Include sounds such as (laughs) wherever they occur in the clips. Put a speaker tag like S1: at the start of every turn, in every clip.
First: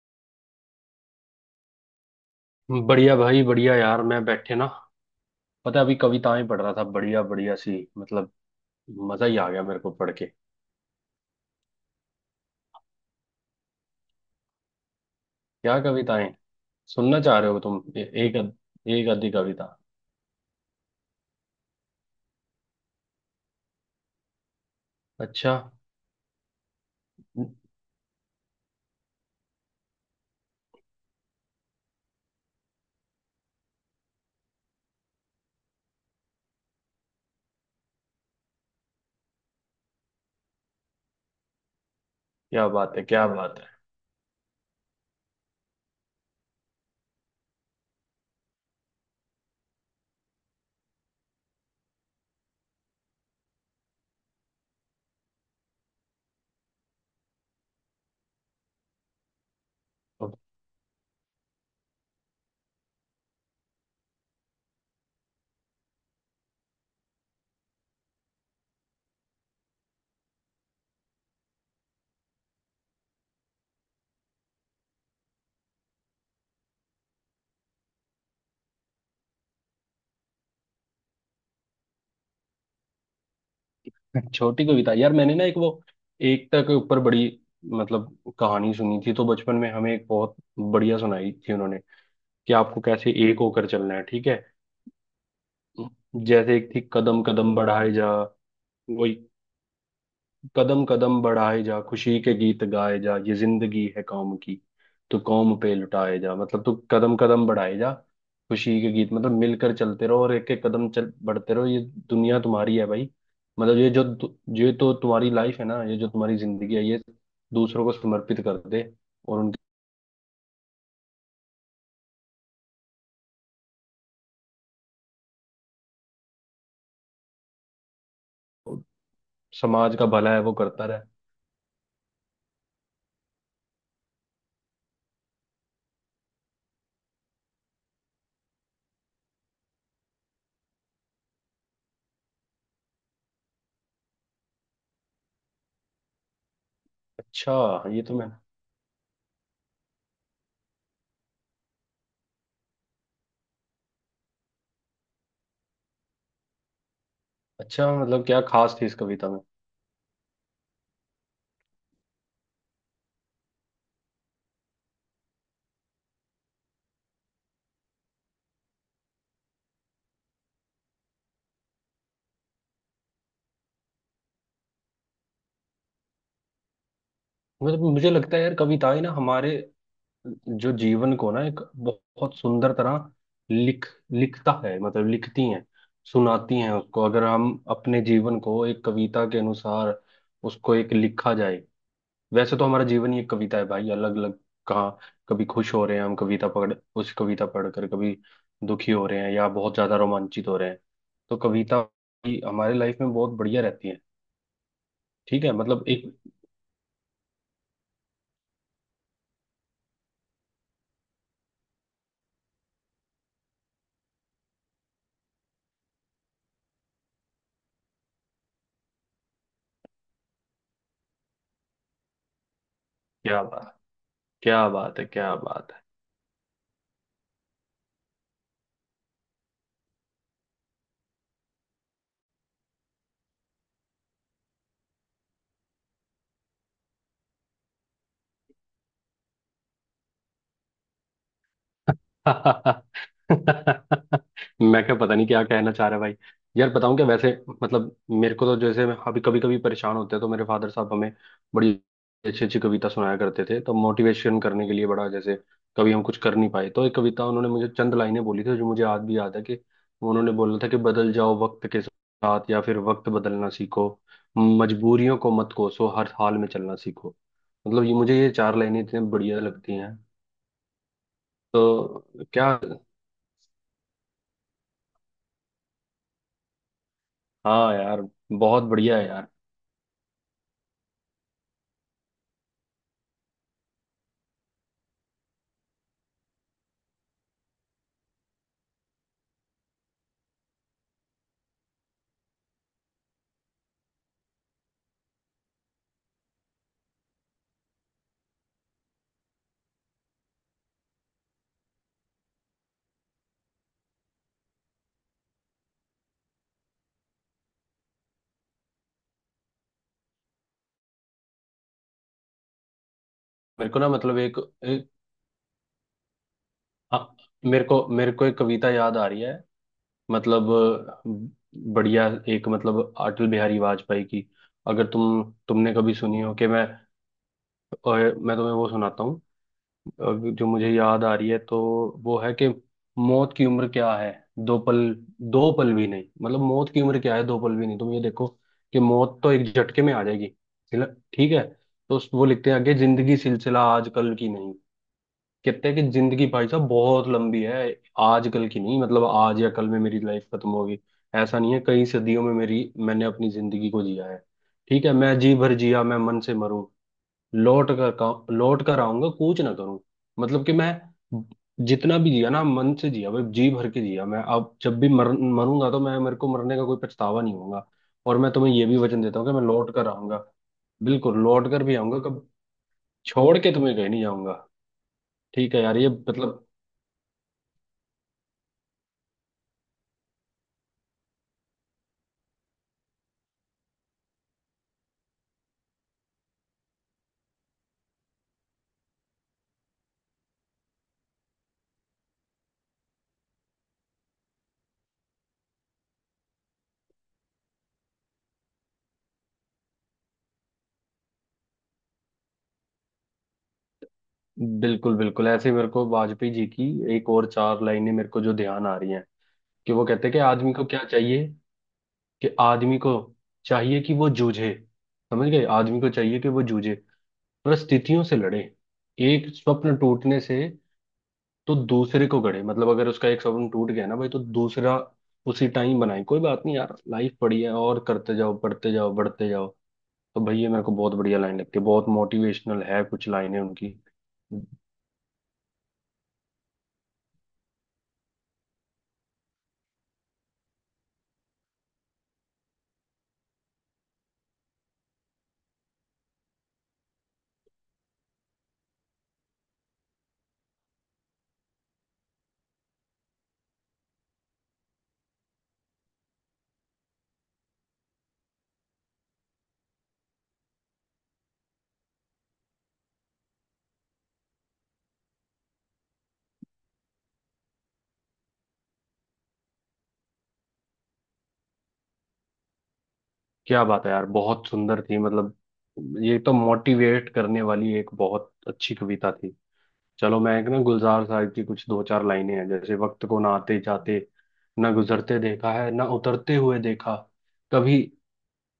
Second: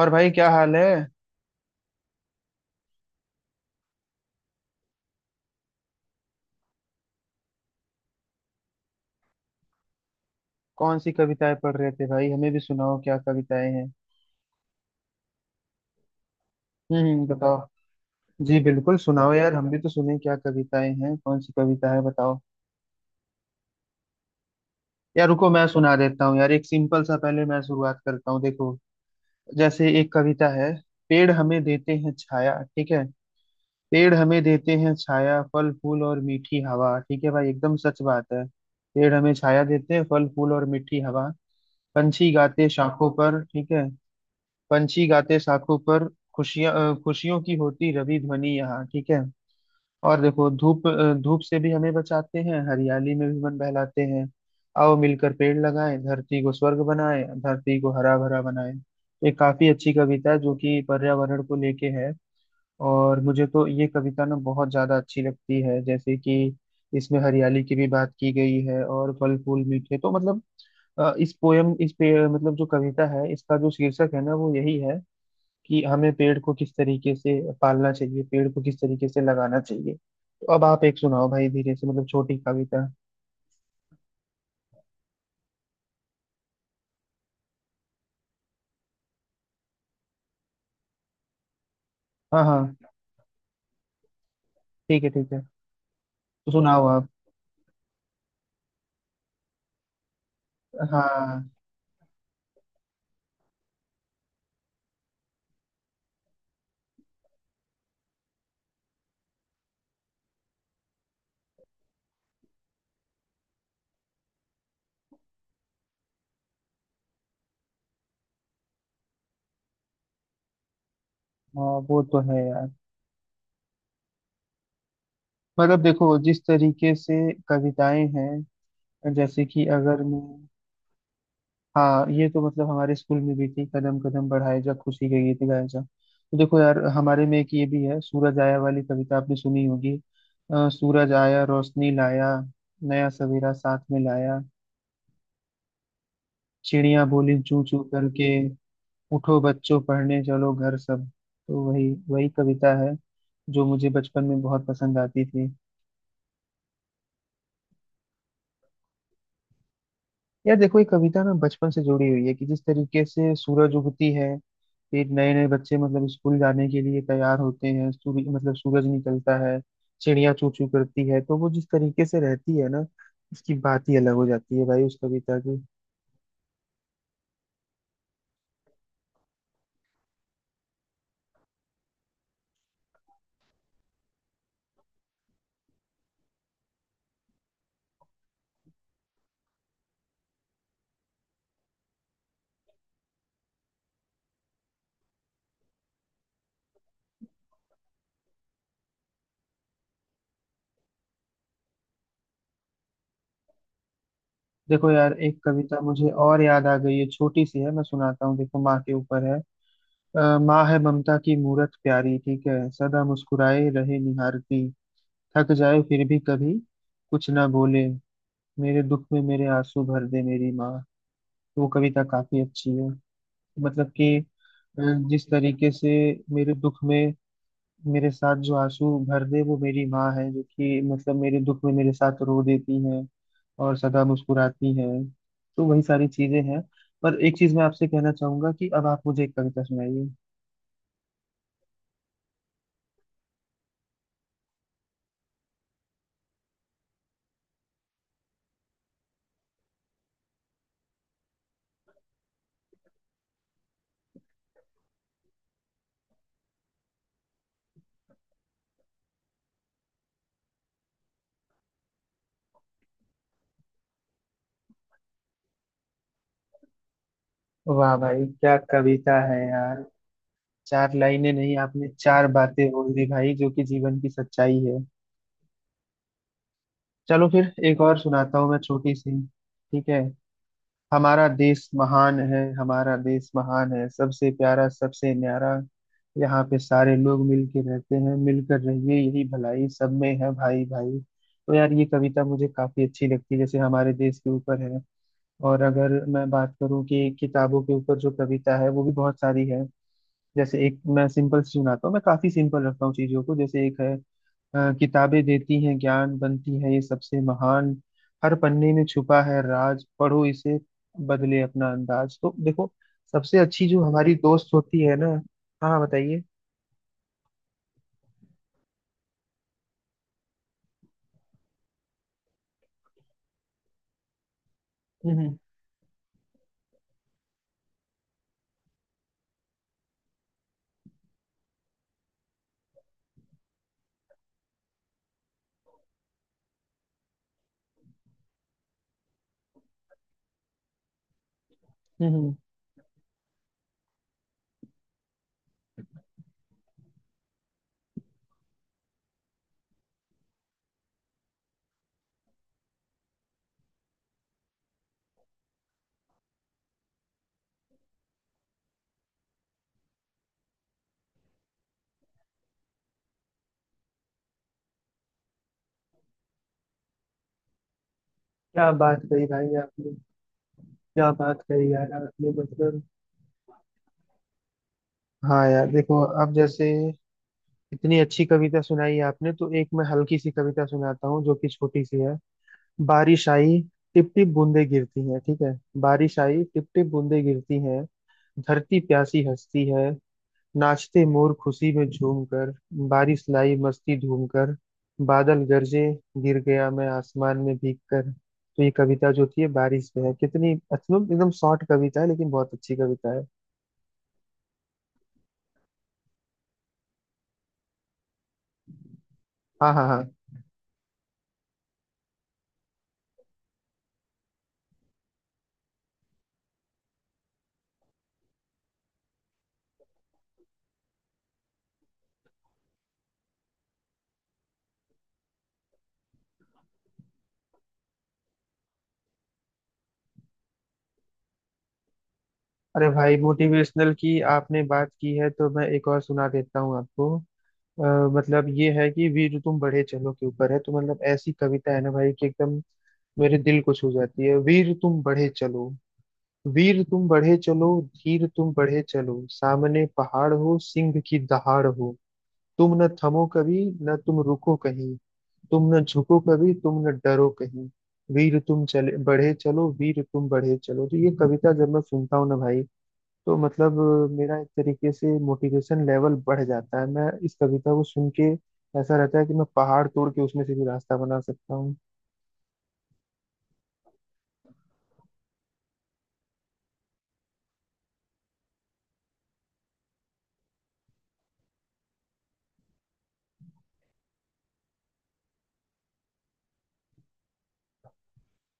S1: और भाई क्या हाल है।
S2: बढ़िया भाई, बढ़िया यार। मैं बैठे ना, पता है, अभी कविताएं पढ़ रहा था। बढ़िया बढ़िया सी, मतलब मजा ही आ गया मेरे को पढ़ के।
S1: कौन सी कविताएं पढ़ रहे थे भाई, हमें भी सुनाओ, क्या कविताएं हैं।
S2: क्या कविताएं सुनना चाह रहे हो तुम?
S1: बताओ। जी बिल्कुल
S2: एक आधी
S1: सुनाओ यार,
S2: कविता।
S1: हम भी तो सुने, क्या कविताएं हैं, कौन सी कविता है बताओ। यार रुको,
S2: अच्छा!
S1: मैं सुना देता हूँ यार, एक सिंपल सा पहले मैं शुरुआत करता हूँ, देखो। जैसे एक कविता है। पेड़ हमें देते हैं छाया, ठीक है। पेड़ हमें देते हैं छाया, फल फूल और मीठी हवा, ठीक है भाई, एकदम सच बात है। पेड़ हमें छाया देते हैं, फल फूल और मीठी हवा। पंछी
S2: क्या
S1: गाते
S2: बात है,
S1: शाखों
S2: क्या
S1: पर,
S2: बात है!
S1: ठीक है। पंछी गाते शाखों पर, खुशियां, खुशियों की होती रवि ध्वनि यहाँ, ठीक है। और देखो, धूप धूप से भी हमें बचाते हैं, हरियाली में भी मन बहलाते हैं। आओ मिलकर पेड़ लगाएं, धरती को स्वर्ग बनाएं, धरती को हरा भरा बनाएं। ये काफी अच्छी कविता है जो कि पर्यावरण को लेके है। और मुझे तो ये कविता ना बहुत ज्यादा अच्छी लगती है, जैसे कि इसमें हरियाली की भी बात की गई है, और फल फूल मीठे, तो मतलब इस पोयम, इस पे मतलब जो कविता है, इसका जो शीर्षक है ना वो यही है कि हमें पेड़ को किस तरीके से पालना चाहिए, पेड़ को किस तरीके से लगाना चाहिए। तो अब आप एक सुनाओ भाई, धीरे से मतलब छोटी कविता।
S2: (laughs) छोटी कविता यार। मैंने ना एक वो एकता के ऊपर बड़ी, मतलब कहानी सुनी थी तो, बचपन में हमें एक बहुत बढ़िया सुनाई थी उन्होंने।
S1: हाँ
S2: कि
S1: हाँ।
S2: आपको कैसे एक होकर चलना है। ठीक है।
S1: ठीक है ठीक है। तो
S2: जैसे एक थी,
S1: सुनाओ आप।
S2: कदम कदम बढ़ाए जा। कदम कदम
S1: हाँ,
S2: बढ़ाए जा, खुशी के गीत गाए जा, ये जिंदगी है कौम की तो कौम पे लुटाए जा। मतलब तू कदम कदम बढ़ाए जा, खुशी के गीत। मतलब मिलकर चलते रहो और एक एक कदम चल बढ़ते रहो, ये दुनिया तुम्हारी है भाई। मतलब ये जो जो ये तो तुम्हारी लाइफ है ना, ये जो तुम्हारी जिंदगी है, ये दूसरों को समर्पित कर दे और उनके
S1: हाँ वो तो है यार। मतलब देखो, जिस तरीके से कविताएं हैं, जैसे कि
S2: समाज
S1: अगर
S2: का
S1: मैं।
S2: भला है वो करता रहे।
S1: हाँ, ये तो मतलब हमारे स्कूल में भी थी, कदम कदम बढ़ाए जा, खुशी के गीत गाए जा। तो देखो यार, हमारे में एक ये भी है, सूरज आया वाली कविता आपने सुनी होगी। सूरज आया रोशनी लाया, नया सवेरा साथ में लाया, चिड़िया बोली
S2: अच्छा,
S1: चू चू
S2: ये तो मैं।
S1: करके, उठो बच्चों पढ़ने चलो घर सब। तो वही वही कविता है जो मुझे बचपन में बहुत पसंद आती थी।
S2: अच्छा, मतलब क्या खास थी इस कविता में?
S1: यार देखो, ये कविता ना बचपन से जुड़ी हुई है कि जिस तरीके से सूरज उगती है, फिर नए नए बच्चे मतलब स्कूल जाने के लिए तैयार होते हैं, सूर्य मतलब सूरज निकलता है, चिड़िया चू चू करती है, तो वो जिस तरीके से रहती है ना, उसकी बात ही अलग हो जाती है भाई, उस कविता की।
S2: मतलब मुझे लगता है यार कविताएं ना, हमारे जो जीवन को ना, एक बहुत सुंदर तरह लिख लिखता है, मतलब लिखती हैं, सुनाती हैं उसको। अगर हम अपने जीवन को एक कविता के अनुसार उसको एक लिखा जाए। वैसे तो हमारा जीवन ही एक कविता है भाई, अलग अलग। कहाँ कभी खुश हो रहे हैं हम कविता पढ़, उस कविता पढ़कर, कभी दुखी हो रहे हैं या बहुत ज्यादा रोमांचित हो रहे हैं। तो कविता भी हमारी लाइफ में बहुत बढ़िया रहती है।
S1: देखो यार, एक
S2: ठीक है।
S1: कविता
S2: मतलब एक।
S1: मुझे और याद आ गई है, छोटी सी है मैं सुनाता हूँ, देखो माँ के ऊपर है। माँ है ममता की मूरत प्यारी, ठीक है, सदा मुस्कुराए रहे निहारती, थक जाए फिर भी कभी कुछ ना बोले, मेरे दुख में मेरे आंसू भर दे मेरी माँ। वो कविता काफी अच्छी है।
S2: क्या बात,
S1: मतलब कि
S2: क्या
S1: अ,
S2: बात है,
S1: जिस
S2: क्या
S1: तरीके
S2: बात है!
S1: से मेरे दुख में मेरे साथ जो आंसू भर दे वो मेरी माँ है, जो कि मतलब मेरे दुख में मेरे साथ रो देती है और सदा मुस्कुराती है, तो वही सारी चीजें हैं। पर एक चीज मैं आपसे कहना चाहूंगा कि अब आप मुझे एक कविता सुनाइए।
S2: (laughs) मैं, क्या पता नहीं क्या कहना चाह रहा है भाई। यार, बताऊं क्या वैसे। मतलब मेरे को तो जैसे, मैं अभी कभी कभी परेशान होते हैं तो मेरे फादर साहब हमें बड़ी अच्छी अच्छी कविता सुनाया करते थे, तो मोटिवेशन करने के लिए, बड़ा जैसे। कभी हम कुछ कर नहीं पाए तो एक कविता उन्होंने, मुझे चंद लाइनें बोली थी जो मुझे आज भी याद है, कि उन्होंने बोला था कि बदल जाओ वक्त के साथ या फिर वक्त बदलना सीखो। मजबूरियों को मत कोसो, हर हाल में चलना सीखो। मतलब ये,
S1: वाह
S2: मुझे
S1: भाई,
S2: ये चार
S1: क्या
S2: लाइनें इतनी
S1: कविता है
S2: बढ़िया लगती
S1: यार।
S2: हैं।
S1: चार लाइनें नहीं, आपने
S2: तो
S1: चार
S2: क्या?
S1: बातें बोल दी भाई, जो कि जीवन की सच्चाई है। चलो फिर
S2: हाँ
S1: एक और
S2: यार,
S1: सुनाता हूँ मैं,
S2: बहुत
S1: छोटी
S2: बढ़िया है
S1: सी,
S2: यार।
S1: ठीक है। हमारा देश महान है, हमारा देश महान है, सबसे प्यारा सबसे न्यारा, यहाँ पे सारे लोग मिलके रहते हैं, मिलकर रहिए यही भलाई, सब में है भाई भाई। तो यार ये कविता मुझे काफी अच्छी लगती है, जैसे हमारे देश के ऊपर है। और अगर मैं बात करूँ कि किताबों के ऊपर जो कविता है वो भी बहुत सारी है। जैसे एक मैं सिंपल सी सुनाता हूँ, मैं काफी सिंपल रखता हूँ चीजों को, जैसे एक है। किताबें देती हैं ज्ञान, बनती है ये सबसे महान, हर पन्ने में छुपा है राज, पढ़ो इसे बदले अपना अंदाज। तो देखो, सबसे अच्छी
S2: मेरे को
S1: जो
S2: ना,
S1: हमारी
S2: मतलब एक,
S1: दोस्त होती
S2: एक
S1: है ना। हाँ बताइए।
S2: हाँ, मेरे को एक कविता याद आ रही है। मतलब बढ़िया। एक, मतलब अटल बिहारी वाजपेयी की। अगर तुम
S1: हम्म
S2: तुमने कभी सुनी हो कि मैं। मैं तुम्हें वो सुनाता हूँ, अ, जो मुझे याद आ रही है तो। वो है कि मौत की उम्र क्या है? दो पल, दो पल भी नहीं। मतलब मौत की उम्र क्या है? दो पल भी नहीं। तुम ये देखो कि मौत तो एक झटके में आ जाएगी। ठीक है। तो
S1: हम्म,
S2: वो लिखते हैं आगे, जिंदगी सिलसिला आजकल की नहीं। कहते हैं कि जिंदगी भाई साहब बहुत लंबी है, आजकल की नहीं। मतलब आज या कल में मेरी लाइफ खत्म होगी, ऐसा नहीं है। कई सदियों में मेरी, मैंने अपनी जिंदगी को जिया है। ठीक है। मैं जी भर जिया, मैं मन से मरूं, लौट कर आऊंगा, कूच ना करूं। मतलब कि मैं जितना भी जिया ना, मन से जिया भाई, जी भर के जिया। मैं अब जब भी मरूंगा तो मैं, मेरे को मरने का कोई पछतावा नहीं होगा। और मैं तुम्हें ये
S1: क्या
S2: भी
S1: बात
S2: वचन देता
S1: कही
S2: हूँ कि मैं
S1: भाई
S2: लौट कर
S1: आपने।
S2: आऊंगा।
S1: क्या
S2: बिल्कुल
S1: बात
S2: लौट कर
S1: कही
S2: भी
S1: यार
S2: आऊंगा। कब
S1: आपने, मतलब।
S2: छोड़ के तुम्हें कहीं नहीं जाऊंगा।
S1: हाँ
S2: ठीक है
S1: यार
S2: यार। ये
S1: देखो, अब
S2: मतलब।
S1: जैसे इतनी अच्छी कविता सुनाई आपने, तो एक मैं हल्की सी कविता सुनाता हूँ जो कि छोटी सी है। बारिश आई, टिप टिप बूंदे गिरती हैं, ठीक है। बारिश आई टिप टिप बूंदे गिरती हैं, धरती प्यासी हंसती है, नाचते मोर खुशी में झूम कर, बारिश लाई मस्ती धूम कर, बादल गरजे, गिर गया मैं आसमान में भीग कर। तो ये कविता जो थी ये बारिश पे है, कितनी मतलब एकदम शॉर्ट कविता है, लेकिन बहुत अच्छी कविता है।
S2: बिल्कुल बिल्कुल। ऐसे, मेरे को वाजपेयी जी की एक और चार लाइनें मेरे को जो ध्यान आ रही हैं
S1: हाँ
S2: कि, वो
S1: हाँ हाँ।
S2: कहते हैं कि आदमी को क्या चाहिए, कि आदमी को चाहिए कि वो जूझे। समझ गए? आदमी को चाहिए कि वो जूझे, परिस्थितियों से लड़े, एक स्वप्न टूटने से तो दूसरे को गढ़े। मतलब अगर उसका एक स्वप्न टूट गया ना भाई, तो दूसरा उसी टाइम बनाए। कोई बात नहीं यार, लाइफ बड़ी है और करते जाओ, बढ़ते जाओ, बढ़ते जाओ। तो भाई ये मेरे को बहुत बढ़िया लाइन लगती है, बहुत मोटिवेशनल है
S1: अरे
S2: कुछ
S1: भाई,
S2: लाइनें उनकी।
S1: मोटिवेशनल की आपने बात की है तो मैं एक और सुना देता हूँ आपको। अ, मतलब ये है कि वीर तो तुम बढ़े चलो के ऊपर है, तो मतलब ऐसी कविता है ना भाई, कि एकदम मेरे दिल को छू जाती है। वीर तुम बढ़े चलो, वीर तुम बढ़े चलो, धीर तुम बढ़े चलो, सामने पहाड़ हो सिंह की दहाड़ हो, तुम न थमो कभी न तुम रुको कहीं, तुम न झुको कभी तुम न डरो कहीं, वीर तुम चले बढ़े चलो, वीर तुम बढ़े चलो। तो ये कविता जब मैं सुनता हूँ ना भाई, तो मतलब मेरा एक तरीके से मोटिवेशन लेवल बढ़ जाता है। मैं इस कविता को सुन के ऐसा रहता है कि मैं पहाड़ तोड़ के उसमें से भी रास्ता बना सकता हूँ।
S2: क्या बात है यार, बहुत सुंदर थी मतलब। ये तो मोटिवेट करने वाली एक बहुत अच्छी कविता थी। चलो, मैं एक ना गुलजार साहब की कुछ दो चार लाइनें हैं। जैसे, वक्त को ना आते जाते, ना गुजरते देखा है, ना उतरते हुए देखा। कभी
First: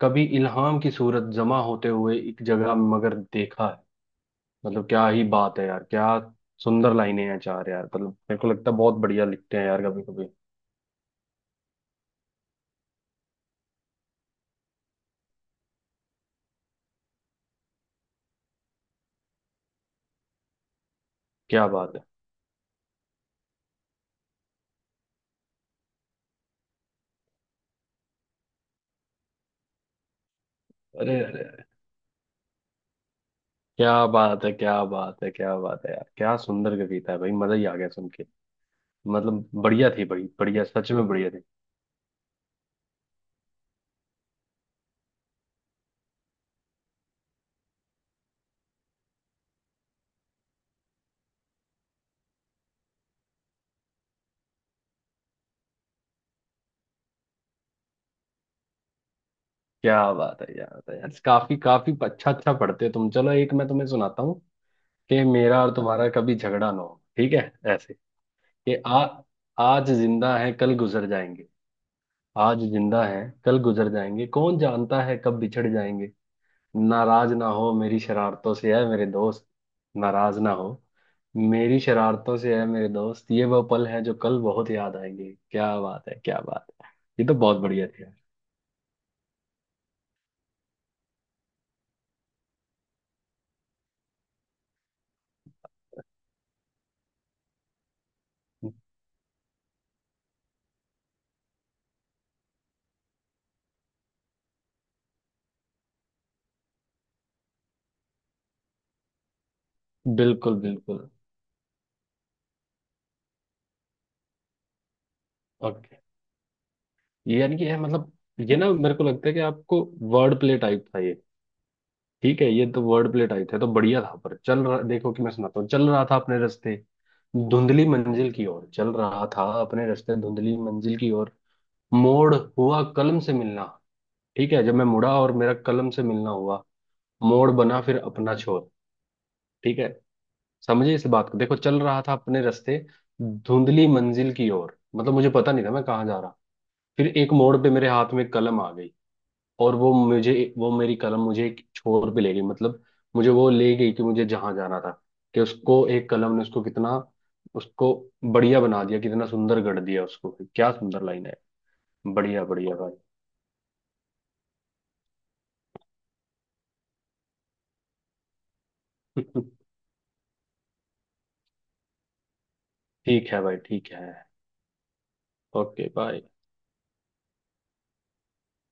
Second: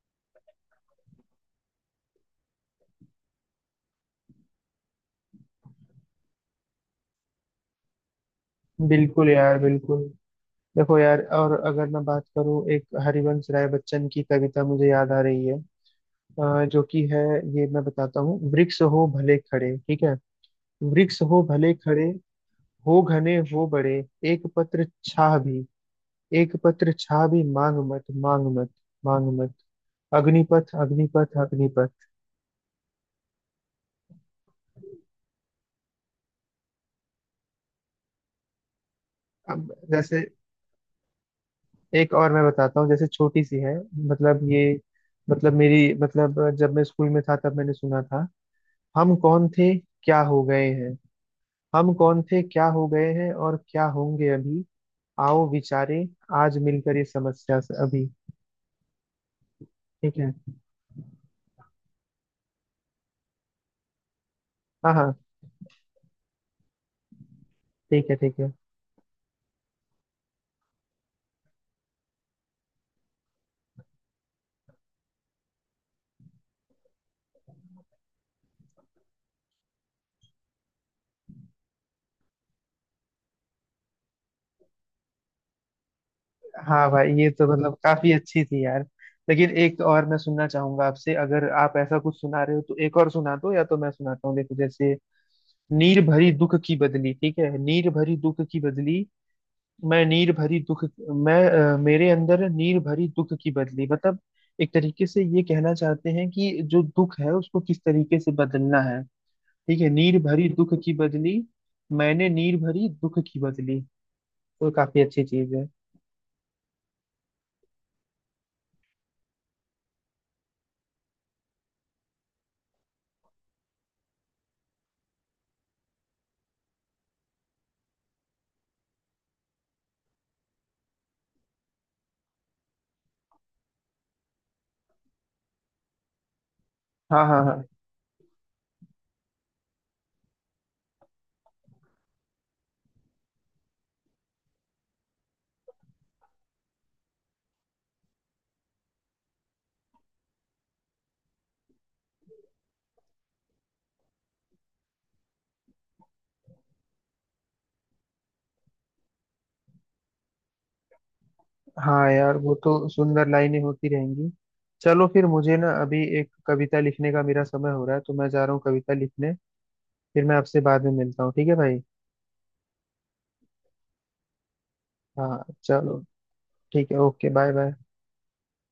S2: कभी इल्हाम की सूरत जमा होते हुए एक जगह मगर देखा है। मतलब क्या ही बात है यार, क्या सुंदर लाइनें हैं चार यार। मतलब मेरे को लगता है बहुत बढ़िया
S1: बिल्कुल
S2: लिखते
S1: यार,
S2: हैं यार कभी
S1: बिल्कुल।
S2: कभी।
S1: देखो यार, और अगर मैं बात करूँ, एक हरिवंश राय बच्चन की कविता मुझे याद आ रही है। जो कि है, ये मैं बताता हूँ। वृक्ष हो भले खड़े, ठीक है। वृक्ष हो
S2: क्या
S1: भले
S2: बात है!
S1: खड़े, हो घने हो बड़े, एक पत्र छाह भी, एक पत्र छाह भी मांग मत, मांग मत, मांग मत, अग्निपथ
S2: अरे
S1: अग्निपथ
S2: अरे,
S1: अग्निपथ।
S2: क्या बात है, क्या बात है, क्या बात है यार! क्या सुंदर कविता है भाई, मजा ही आ गया सुन के। मतलब
S1: अब
S2: बढ़िया थी,
S1: जैसे
S2: बड़ी बढ़िया, सच में बढ़िया थी।
S1: एक और मैं बताता हूँ, जैसे छोटी सी है। मतलब ये मतलब मेरी मतलब जब मैं स्कूल में था तब मैंने सुना था। हम कौन थे, क्या हो गए हैं, हम कौन थे क्या हो गए हैं और क्या होंगे अभी, आओ विचारे आज मिलकर ये समस्या से अभी।
S2: क्या
S1: ठीक है।
S2: बात है यार। तो यार, काफी काफी अच्छा अच्छा पढ़ते हो तुम। चलो एक मैं तुम्हें सुनाता हूँ।
S1: हाँ हाँ।
S2: कि मेरा और तुम्हारा कभी झगड़ा ना हो। ठीक है ऐसे,
S1: ठीक है ठीक है।
S2: कि आ आज जिंदा है कल गुजर जाएंगे। आज जिंदा है कल गुजर जाएंगे, कौन जानता है कब बिछड़ जाएंगे। नाराज ना हो मेरी शरारतों से है मेरे दोस्त, नाराज ना हो मेरी शरारतों से है मेरे दोस्त, ये वो पल हैं जो कल बहुत याद आएंगे। क्या बात है, क्या बात
S1: हाँ
S2: है!
S1: भाई,
S2: ये
S1: ये
S2: तो
S1: तो
S2: बहुत
S1: मतलब
S2: बढ़िया थी
S1: काफी
S2: यार।
S1: अच्छी थी यार। लेकिन एक और मैं सुनना चाहूंगा आपसे, अगर आप ऐसा कुछ सुना रहे हो तो एक और सुना दो, या तो मैं सुनाता हूँ, देखो जैसे। नीर भरी दुख की बदली, ठीक है। नीर भरी दुख की बदली, मैं नीर भरी दुख, मैं मेरे अंदर नीर भरी दुख की बदली, मतलब एक तरीके से ये कहना चाहते हैं कि जो दुख है उसको किस तरीके से बदलना है, ठीक है। नीर भरी
S2: बिल्कुल
S1: दुख की
S2: बिल्कुल।
S1: बदली, मैंने नीर भरी दुख की बदली, तो काफी अच्छी चीज है।
S2: ओके। ये यानी कि है मतलब, ये ना मेरे को लगता है कि आपको, वर्ड प्ले टाइप था ये। ठीक है, ये तो वर्ड प्ले टाइप था तो बढ़िया था। पर चल रहा, देखो, कि मैं सुनाता हूँ। चल रहा था अपने रास्ते, धुंधली मंजिल की ओर। चल रहा था अपने रास्ते, धुंधली मंजिल की ओर, मोड़ हुआ कलम से मिलना। ठीक है। जब मैं मुड़ा और मेरा कलम से मिलना हुआ,
S1: हाँ हाँ
S2: मोड़
S1: हाँ।
S2: बना फिर अपना छोर। ठीक है, समझे इस बात को? देखो, चल रहा था अपने रास्ते धुंधली मंजिल की ओर, मतलब मुझे पता नहीं था मैं कहाँ जा रहा। फिर एक मोड़ पे मेरे हाथ में कलम आ गई। और वो मुझे, वो मेरी कलम मुझे एक छोर पे ले गई। मतलब मुझे वो ले गई कि मुझे जहां जाना था। कि उसको एक कलम ने उसको कितना उसको बढ़िया बना दिया, कितना सुंदर गढ़ दिया उसको। क्या सुंदर लाइन है।
S1: हाँ यार,
S2: बढ़िया
S1: वो
S2: बढ़िया
S1: तो
S2: भाई।
S1: सुंदर लाइनें होती रहेंगी। चलो फिर, मुझे ना अभी एक कविता लिखने का मेरा समय हो रहा है, तो मैं जा रहा हूँ कविता लिखने।
S2: (laughs)
S1: फिर मैं आपसे बाद में मिलता हूँ, ठीक है भाई।
S2: ठीक है भाई, ठीक है।
S1: हाँ
S2: ओके
S1: चलो।
S2: बाय।
S1: ठीक है, ओके बाय बाय।